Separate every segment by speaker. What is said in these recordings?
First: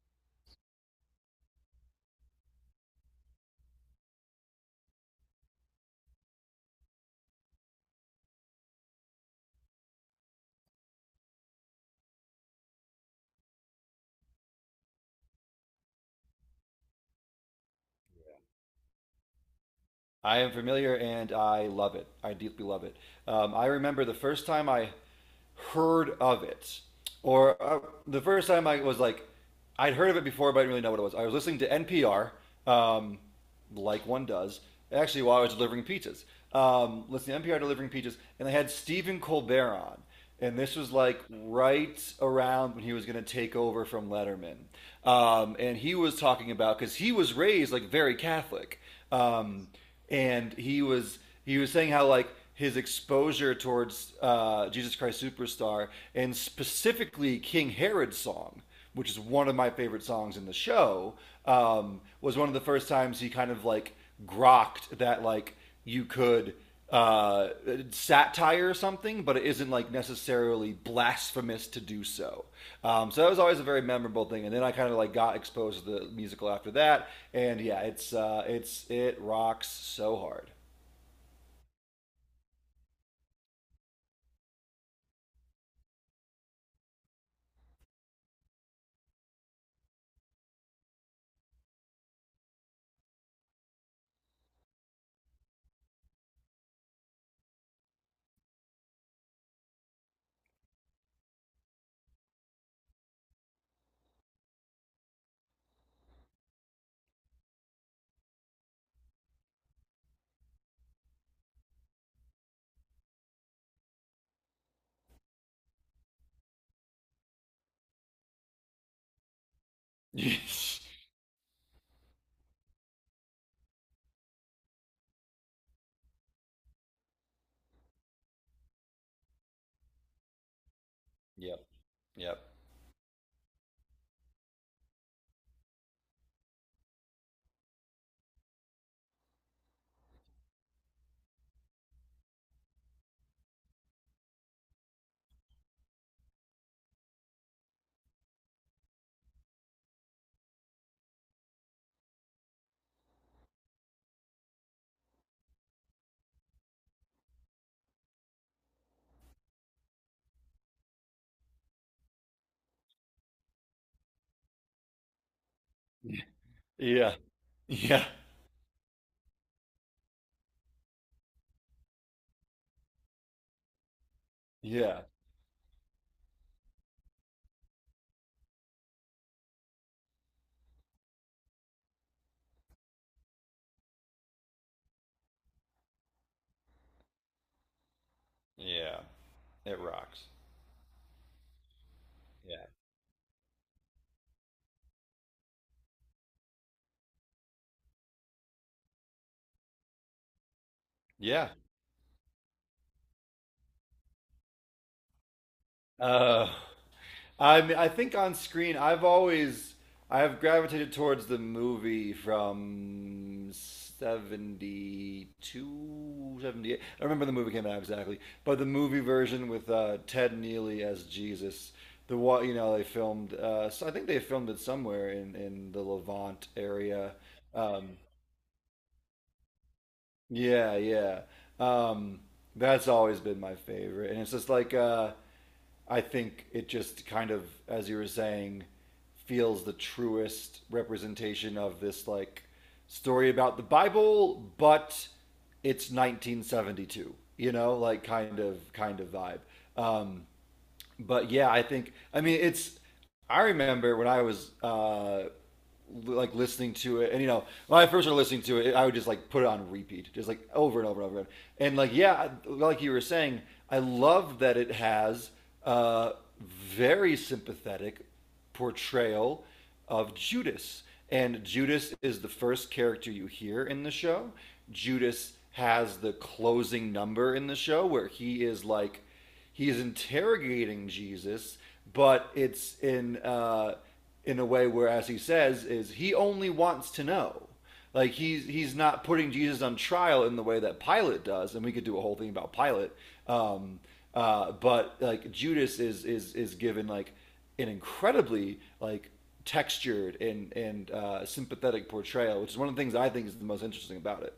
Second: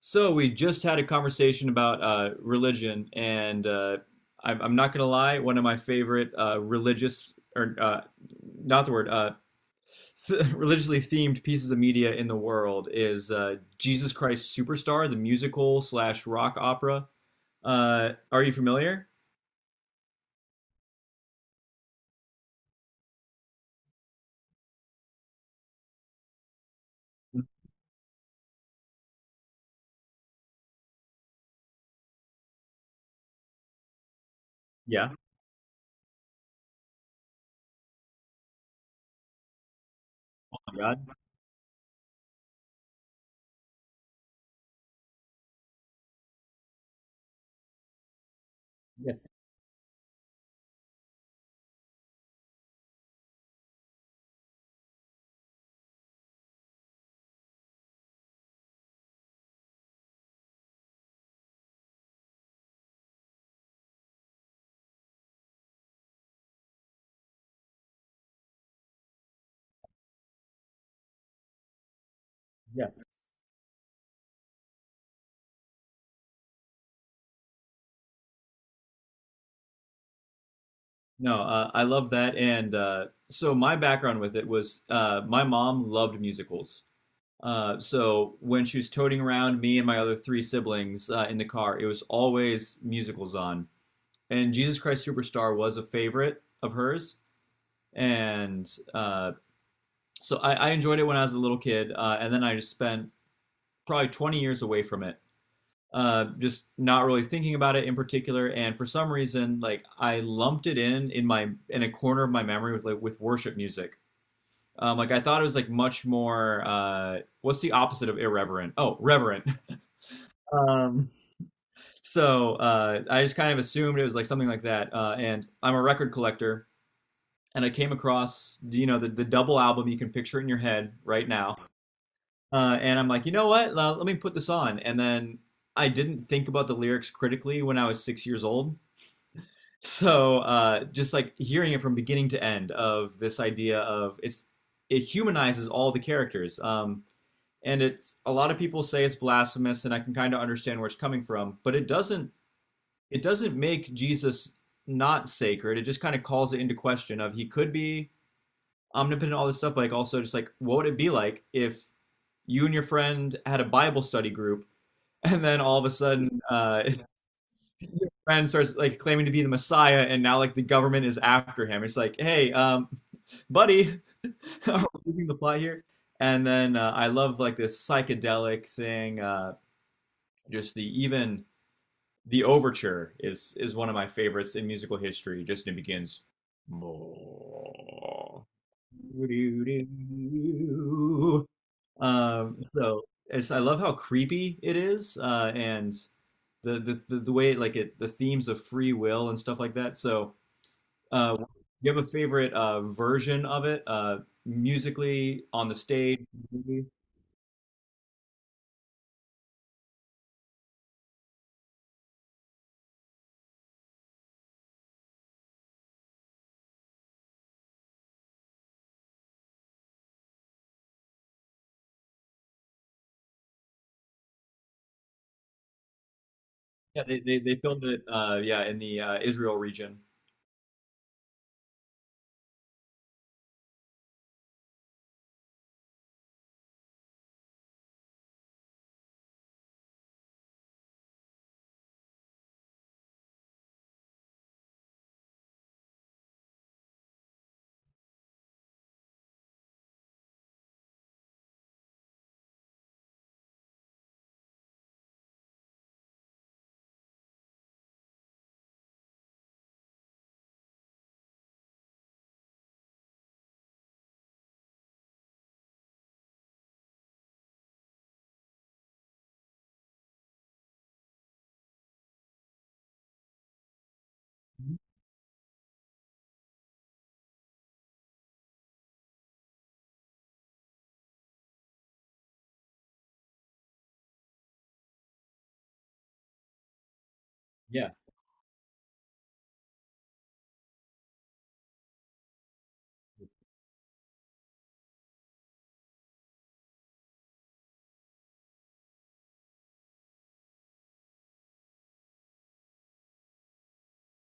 Speaker 1: So we just had a conversation about religion, and I'm not gonna lie, one of my favorite religious or not the word th religiously themed pieces of media in the world is Jesus Christ Superstar, the musical slash rock opera. Are you familiar?
Speaker 2: I am familiar and I love it. I deeply love it. I remember the first time I heard of it, or the first time I was like, I'd heard of it before, but I didn't really know what it was. I was listening to NPR, um, like one does,
Speaker 1: Yeah.
Speaker 2: actually, while I was delivering pizzas. Listening to NPR delivering pizzas, and they had Stephen Colbert on
Speaker 1: Oh
Speaker 2: and this
Speaker 1: my
Speaker 2: was
Speaker 1: God.
Speaker 2: like right around when he was going to take over from Letterman. And he was talking about because he was raised like very Catholic,
Speaker 1: Yes.
Speaker 2: um, and he was saying how like his exposure towards Jesus Christ Superstar and specifically King Herod's song, which is one of my favorite songs in the show, was one of the first times he kind of like grokked that like you could uh, satire or something, but it isn't like necessarily blasphemous to do so.
Speaker 1: Yes.
Speaker 2: So that was always a very memorable thing. And then I kind of like got exposed to the musical after that, and yeah, it's it rocks so hard.
Speaker 1: No, I love that. And so my background with it was my mom loved musicals. So when she was toting around me and my other three siblings in the car, it was always musicals on. And Jesus Christ Superstar was a favorite of hers. And so I enjoyed it when I was a little kid. And then I just spent probably 20 years away from it, just not really thinking about it in particular. And for some reason, like I lumped it in a corner of my memory with like with worship music. Like I thought it was like much more. What's the opposite of irreverent? Oh, reverent.
Speaker 2: Yep,
Speaker 1: Um, so I just kind of assumed it was like something like that. And I'm a record collector, and I came across the double album. You can picture it in your head right now.
Speaker 2: yep,
Speaker 1: And I'm like, you know what? Let me put this on. And then I didn't think about the lyrics critically when I was 6 years old. So just like hearing it from beginning to end of this idea of it humanizes all the characters. And it's a lot of people say it's blasphemous, and I can kind of understand where it's coming from, but it doesn't make Jesus not sacred. It just kind of calls it into question of he could be omnipotent, all this stuff, but like also just like what would it be like if you and your friend had a Bible study group and then all of a sudden
Speaker 2: yeah, yeah,
Speaker 1: your friend starts like claiming to be the Messiah and now like the government is after him. It's like, hey, buddy, are we
Speaker 2: yeah,
Speaker 1: losing the plot here? And then I love like this psychedelic thing, just the even the overture is one of my favorites in musical history. Just it begins.
Speaker 2: yeah. It rocks.
Speaker 1: Um,
Speaker 2: Yeah,
Speaker 1: so it's, I love how creepy it is, and the way it, like it the themes of free will and stuff like that. So, do
Speaker 2: yeah.
Speaker 1: you have a favorite version of it musically on the stage?
Speaker 2: Uh, I mean, I think on screen, I have gravitated towards the movie from 72, 78. I remember the movie came out exactly, but the movie version with Ted Neely as Jesus. The what you know they filmed. So I think they filmed it somewhere in the Levant
Speaker 1: Yeah,
Speaker 2: area.
Speaker 1: they filmed
Speaker 2: Um,
Speaker 1: it. Yeah, in the Israel region.
Speaker 2: yeah, yeah. Um, that's always been my favorite. And it's just like I think it just kind of, as you were saying, feels the truest representation of this like story about the Bible, but it's 1972, you know, like kind of vibe. Um, but yeah, I think I mean it's. I remember when I was like listening to it, and you know, when I first started listening to it, I would just like put it on repeat, just like over and over and over again. And like, yeah, like you were saying, I love that it has a very sympathetic portrayal of Judas, and Judas is the first character you hear in the show.
Speaker 1: Mhm.
Speaker 2: Judas has the closing number in the show where he is like he's interrogating Jesus, but it's in a way where, as he says, is he only wants to know.
Speaker 1: Yeah.
Speaker 2: Like he's not putting Jesus on trial in the way that Pilate does, and we could do a whole thing about Pilate. Um, but like Judas is given like an incredibly like textured and sympathetic portrayal, which is one of the things I think is the most interesting about it.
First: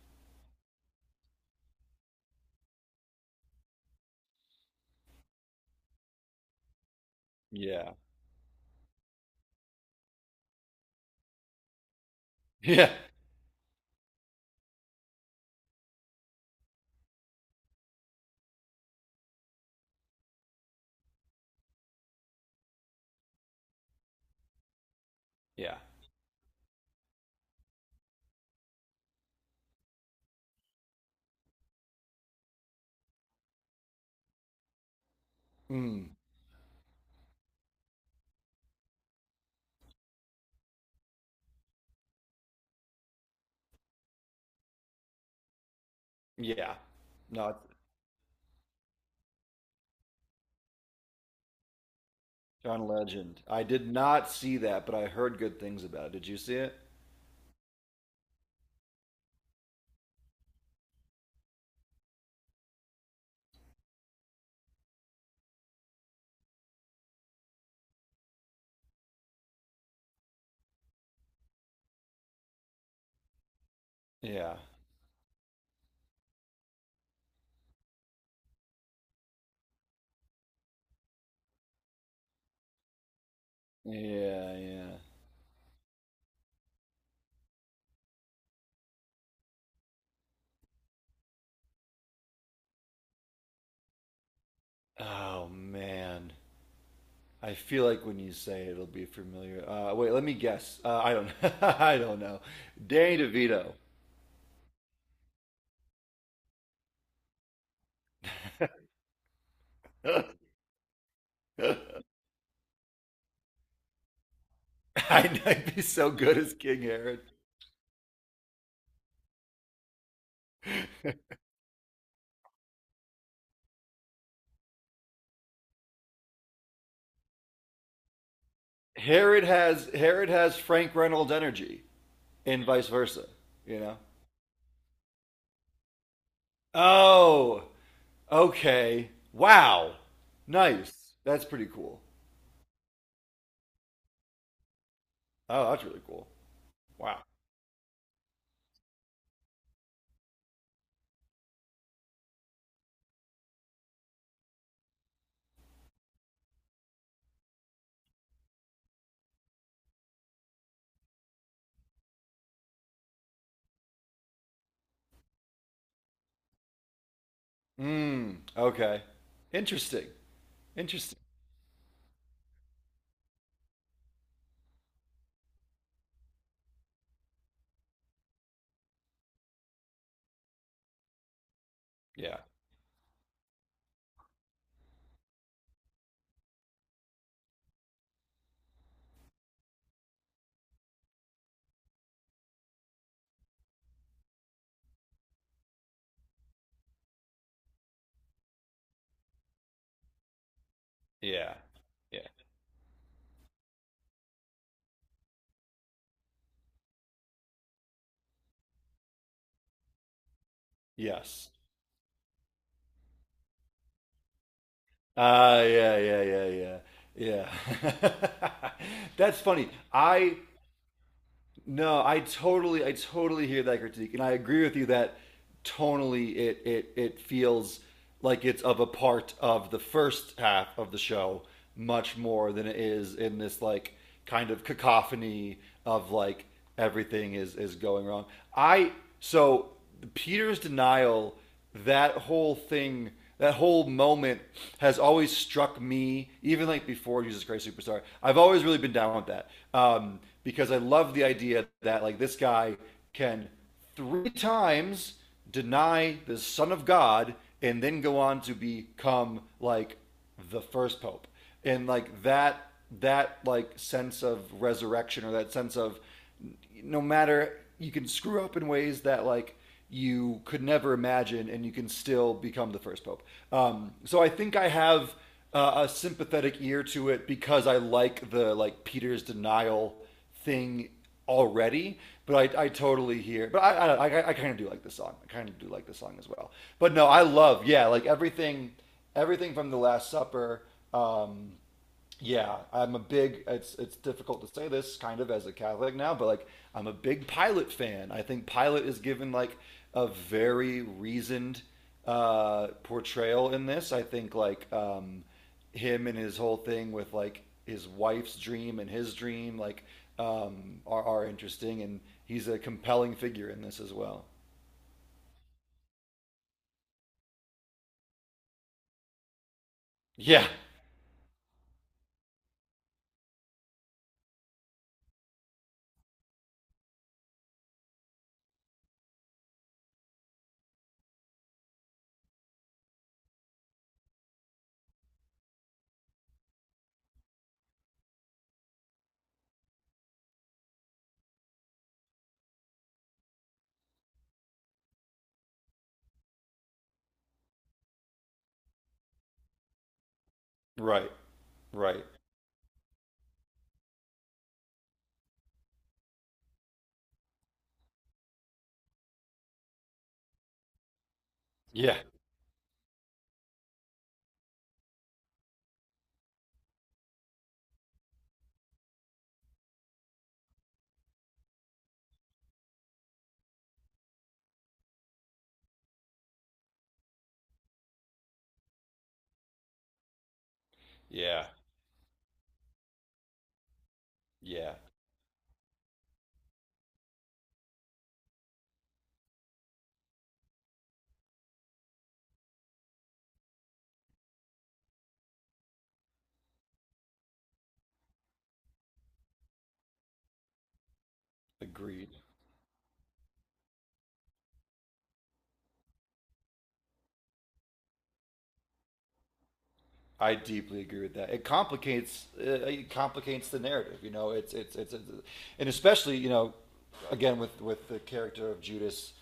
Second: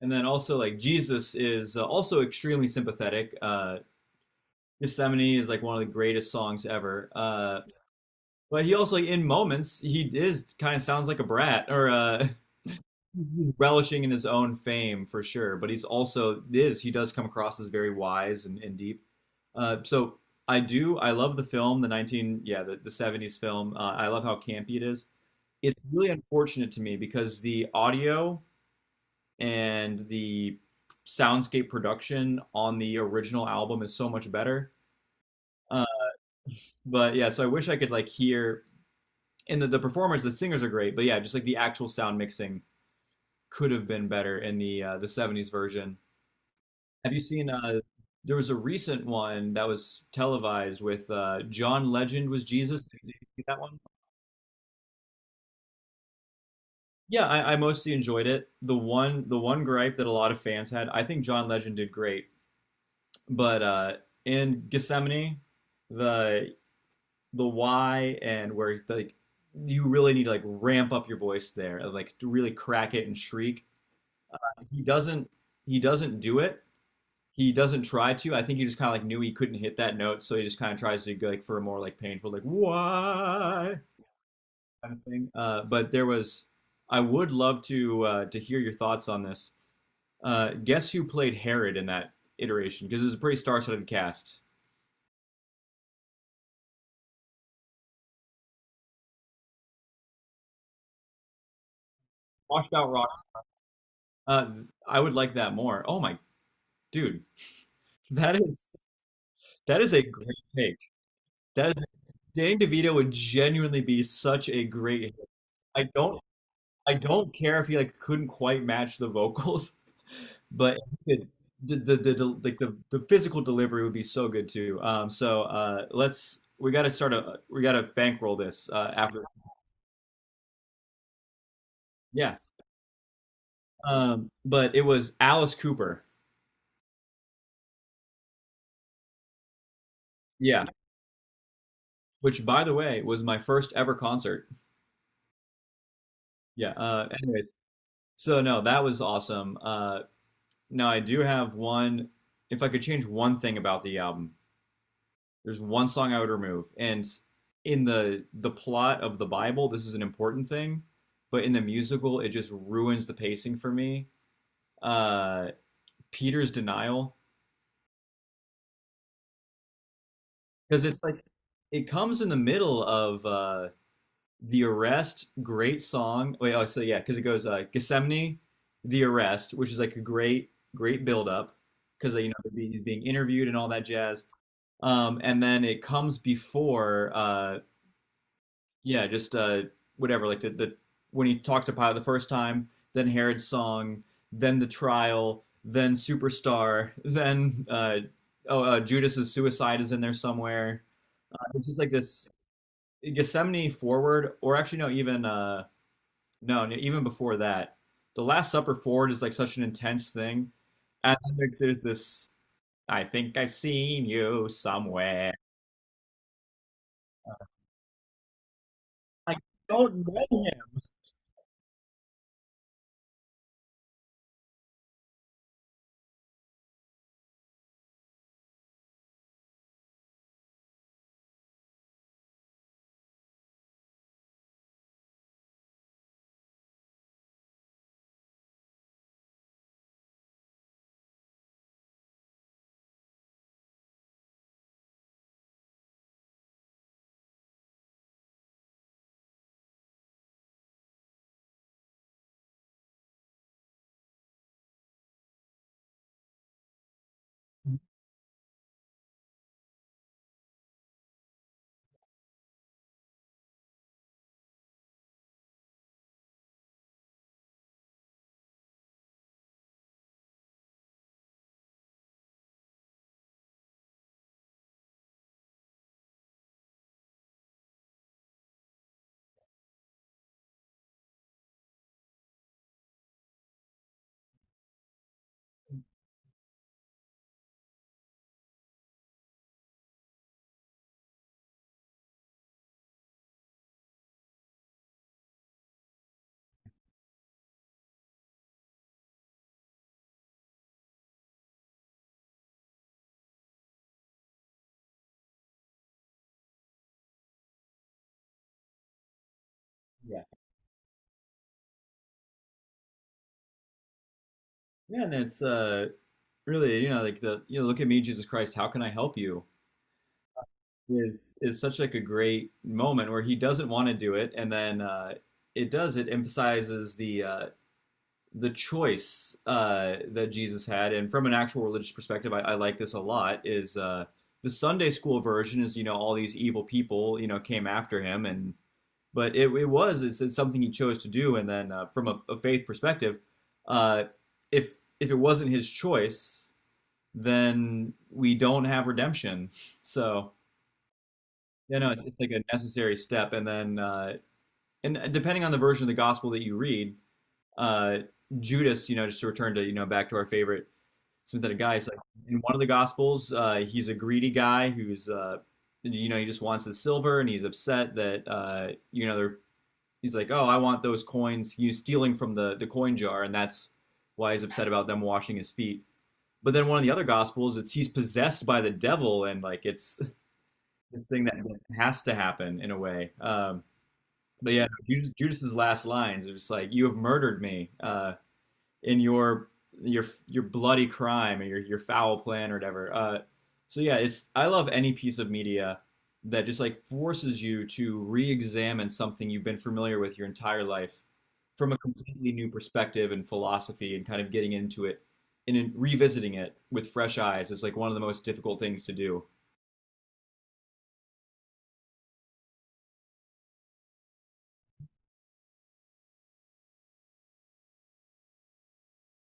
Speaker 1: And then also like Jesus is also extremely sympathetic. Gethsemane is like one of the greatest songs ever.
Speaker 2: Yeah.
Speaker 1: But he also like in moments he is kind of sounds like a brat or
Speaker 2: Yeah.
Speaker 1: he's relishing in his own fame for sure. But he's also is he does come across as very wise and deep. So I love the film the 19 yeah the '70s film. I love how campy it is.
Speaker 2: Yeah.
Speaker 1: It's really unfortunate to me because the audio and the soundscape production on the original album is so much better. Uh,
Speaker 2: Mm,
Speaker 1: but yeah, so I wish I could like hear and the performers, the singers are great, but yeah, just like the actual sound mixing could have been better in the '70s version.
Speaker 2: yeah.
Speaker 1: Have you seen?
Speaker 2: No,
Speaker 1: There was a recent one that was televised with John Legend was Jesus.
Speaker 2: John
Speaker 1: Did you
Speaker 2: Legend.
Speaker 1: see that
Speaker 2: I
Speaker 1: one?
Speaker 2: did not see that, but I heard good things about it. Did you see it?
Speaker 1: Yeah, I mostly enjoyed it. The one gripe that a lot of fans had, I think John Legend did great. But in Gethsemane, the the why and where like you really need to like ramp up your voice there, like to really crack it and shriek.
Speaker 2: Yeah.
Speaker 1: He doesn't he doesn't do it. He doesn't try to. I think he just kind of like knew he couldn't hit that note, so he just kind of tries to go like for a more like painful like why
Speaker 2: Yeah,
Speaker 1: kind
Speaker 2: yeah.
Speaker 1: of thing. But there was, I would love to hear your thoughts on this. Guess who played Herod in that iteration? Because it was a pretty star-studded cast.
Speaker 2: Oh man. I feel like when you say it, it'll be familiar. Wait, let me guess. I don't. I don't know.
Speaker 1: Washed out
Speaker 2: Danny DeVito.
Speaker 1: Uh, I would like that more. Oh my dude, that is that is a great take. That
Speaker 2: I-
Speaker 1: is Danny DeVito would genuinely be such a great.
Speaker 2: I'd be
Speaker 1: I
Speaker 2: so
Speaker 1: don't
Speaker 2: good as King
Speaker 1: I
Speaker 2: Herod.
Speaker 1: don't care if he like couldn't quite match the vocals, but it, the like the physical delivery would be so good too. So let's we got to start a we got to bankroll this after
Speaker 2: Herod has Frank Reynolds energy,
Speaker 1: yeah.
Speaker 2: and vice versa. You know.
Speaker 1: But it was Alice Cooper.
Speaker 2: Oh, okay. Wow.
Speaker 1: Yeah,
Speaker 2: Nice. That's pretty cool.
Speaker 1: which by the way was my first ever concert.
Speaker 2: Oh, that's really cool.
Speaker 1: Yeah.
Speaker 2: Wow.
Speaker 1: Anyways, so no, that was awesome. Now I do have one. If I could change one thing about the album, there's one song I would remove, and in the plot of the Bible, this is an important thing, but in the musical, it just ruins the pacing for me. Uh, Peter's denial,
Speaker 2: Mm, okay. Interesting.
Speaker 1: because it's
Speaker 2: Interesting.
Speaker 1: like it comes in the middle of The Arrest, great song. Wait, oh, so yeah, because it goes Gethsemane, The Arrest, which is like a great, great build up because
Speaker 2: Yeah.
Speaker 1: he's being interviewed and all that jazz. And then it comes before, yeah, just whatever, like the when he talked to Pilate the first time, then Herod's song, then the trial, then Superstar, then oh, Judas's suicide is in there somewhere.
Speaker 2: Yeah.
Speaker 1: It's just like
Speaker 2: Yeah.
Speaker 1: this Gethsemane forward, or actually no, even no, no, even before that, the Last Supper forward is like such an intense thing, and then
Speaker 2: Yes.
Speaker 1: there's this. I think I've seen you somewhere.
Speaker 2: Ah, yeah, yeah, yeah, yeah. Yeah.
Speaker 1: I
Speaker 2: That's funny.
Speaker 1: don't
Speaker 2: I
Speaker 1: know him.
Speaker 2: No, I totally hear that critique, and I agree with you that tonally it feels like it's of a part of the first half of the show much more than it is in this like kind of cacophony of like everything is going wrong. I so Peter's denial that whole thing, that whole moment has always struck me, even like before Jesus Christ Superstar. I've always really been down with that because I love the idea that like this guy can three times deny the Son of God and then go on to become like the first pope and like that that like sense of resurrection or that sense of no matter you can screw up in ways that like you could never imagine, and you can still become the first pope. So I think I have a sympathetic ear to it because I like the like Peter's denial thing already. But I totally hear. But I kind of do like this song. I kind of do like this song as well. But no, I love yeah, like everything, everything from the Last Supper. Um, yeah, I'm a big. It's difficult to say this kind of as a Catholic now, but like I'm a big Pilate fan. I think Pilate is given like a very reasoned portrayal in this. I think like him and his whole thing with like his wife's dream and his dream like
Speaker 1: Yeah,
Speaker 2: are interesting, and he's a compelling figure in this as well.
Speaker 1: yeah, and it's really like the look at me Jesus Christ, how can I help you?
Speaker 2: Yeah.
Speaker 1: Is such like a great moment where he doesn't want to do it, and then it does. It emphasizes the choice that Jesus had, and from an actual religious perspective, I like this a lot. Is the Sunday school version is all these evil people came after him, and but it's something he chose to do, and then from a faith perspective, uh, if it wasn't his choice, then we don't have redemption. So
Speaker 2: Right.
Speaker 1: it's,
Speaker 2: Right.
Speaker 1: it's like a necessary step, and then and depending on the version of the gospel that you read, uh, Judas, just to return to back to our favorite sympathetic guy. It's like
Speaker 2: Yeah.
Speaker 1: in one of the gospels, he's a greedy guy who's he just wants the silver and he's upset that he's like, oh, I want those coins. He's stealing from the coin jar, and that's why he's upset about them washing his feet. But then one of the other gospels, it's he's possessed by the devil, and like it's this thing that
Speaker 2: Yeah.
Speaker 1: has to happen in a way. But yeah,
Speaker 2: Yeah.
Speaker 1: Judas's last lines it's like, "You have murdered me." In your bloody crime or your foul plan or whatever. So yeah, it's I love any piece of media that just like forces you to re-examine something you've been familiar with your entire life from a
Speaker 2: Agreed.
Speaker 1: completely new perspective and philosophy and kind of getting into it and in revisiting it with fresh eyes is like one of the most difficult things to do.
Speaker 2: I deeply agree with that. It complicates the narrative. You know, it's and especially you know, again with the character of Judas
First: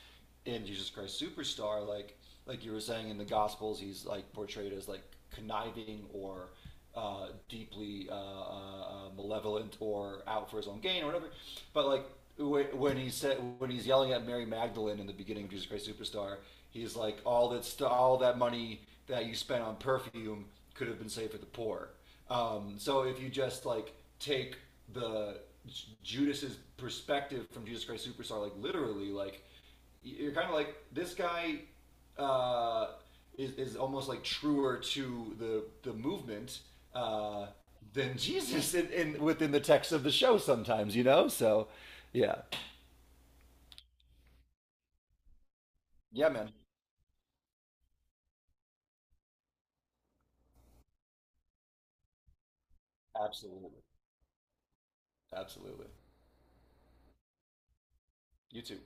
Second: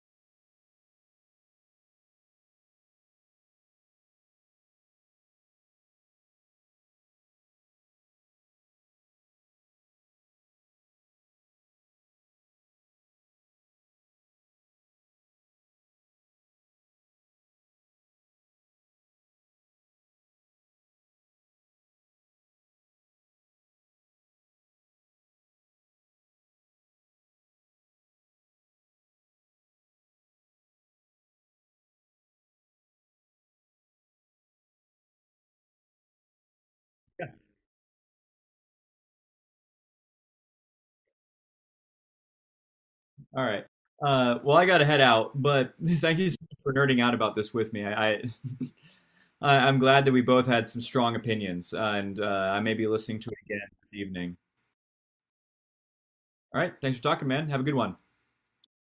Speaker 2: in Jesus Christ Superstar, like you were saying in the Gospels, he's like portrayed as like conniving or deeply malevolent or out for his own gain or whatever. But like when he's yelling at Mary Magdalene in the beginning of Jesus Christ Superstar, he's like, all that money that you spent on perfume could have been saved for the poor. So if you just like take the Judas's perspective from Jesus Christ Superstar, like literally, like you're kind of like this guy uh, is almost like truer to the movement uh, than Jesus in within the text of the show sometimes, you know. So, yeah,
Speaker 1: All right. Well, I got to head out, but thank you
Speaker 2: yeah,
Speaker 1: so
Speaker 2: man,
Speaker 1: much for nerding out about this with me. I'm glad that we both had some strong opinions, and I may be listening to it again
Speaker 2: absolutely,
Speaker 1: this evening.
Speaker 2: absolutely.
Speaker 1: All right, thanks for talking, man. Have a good one.
Speaker 2: You too.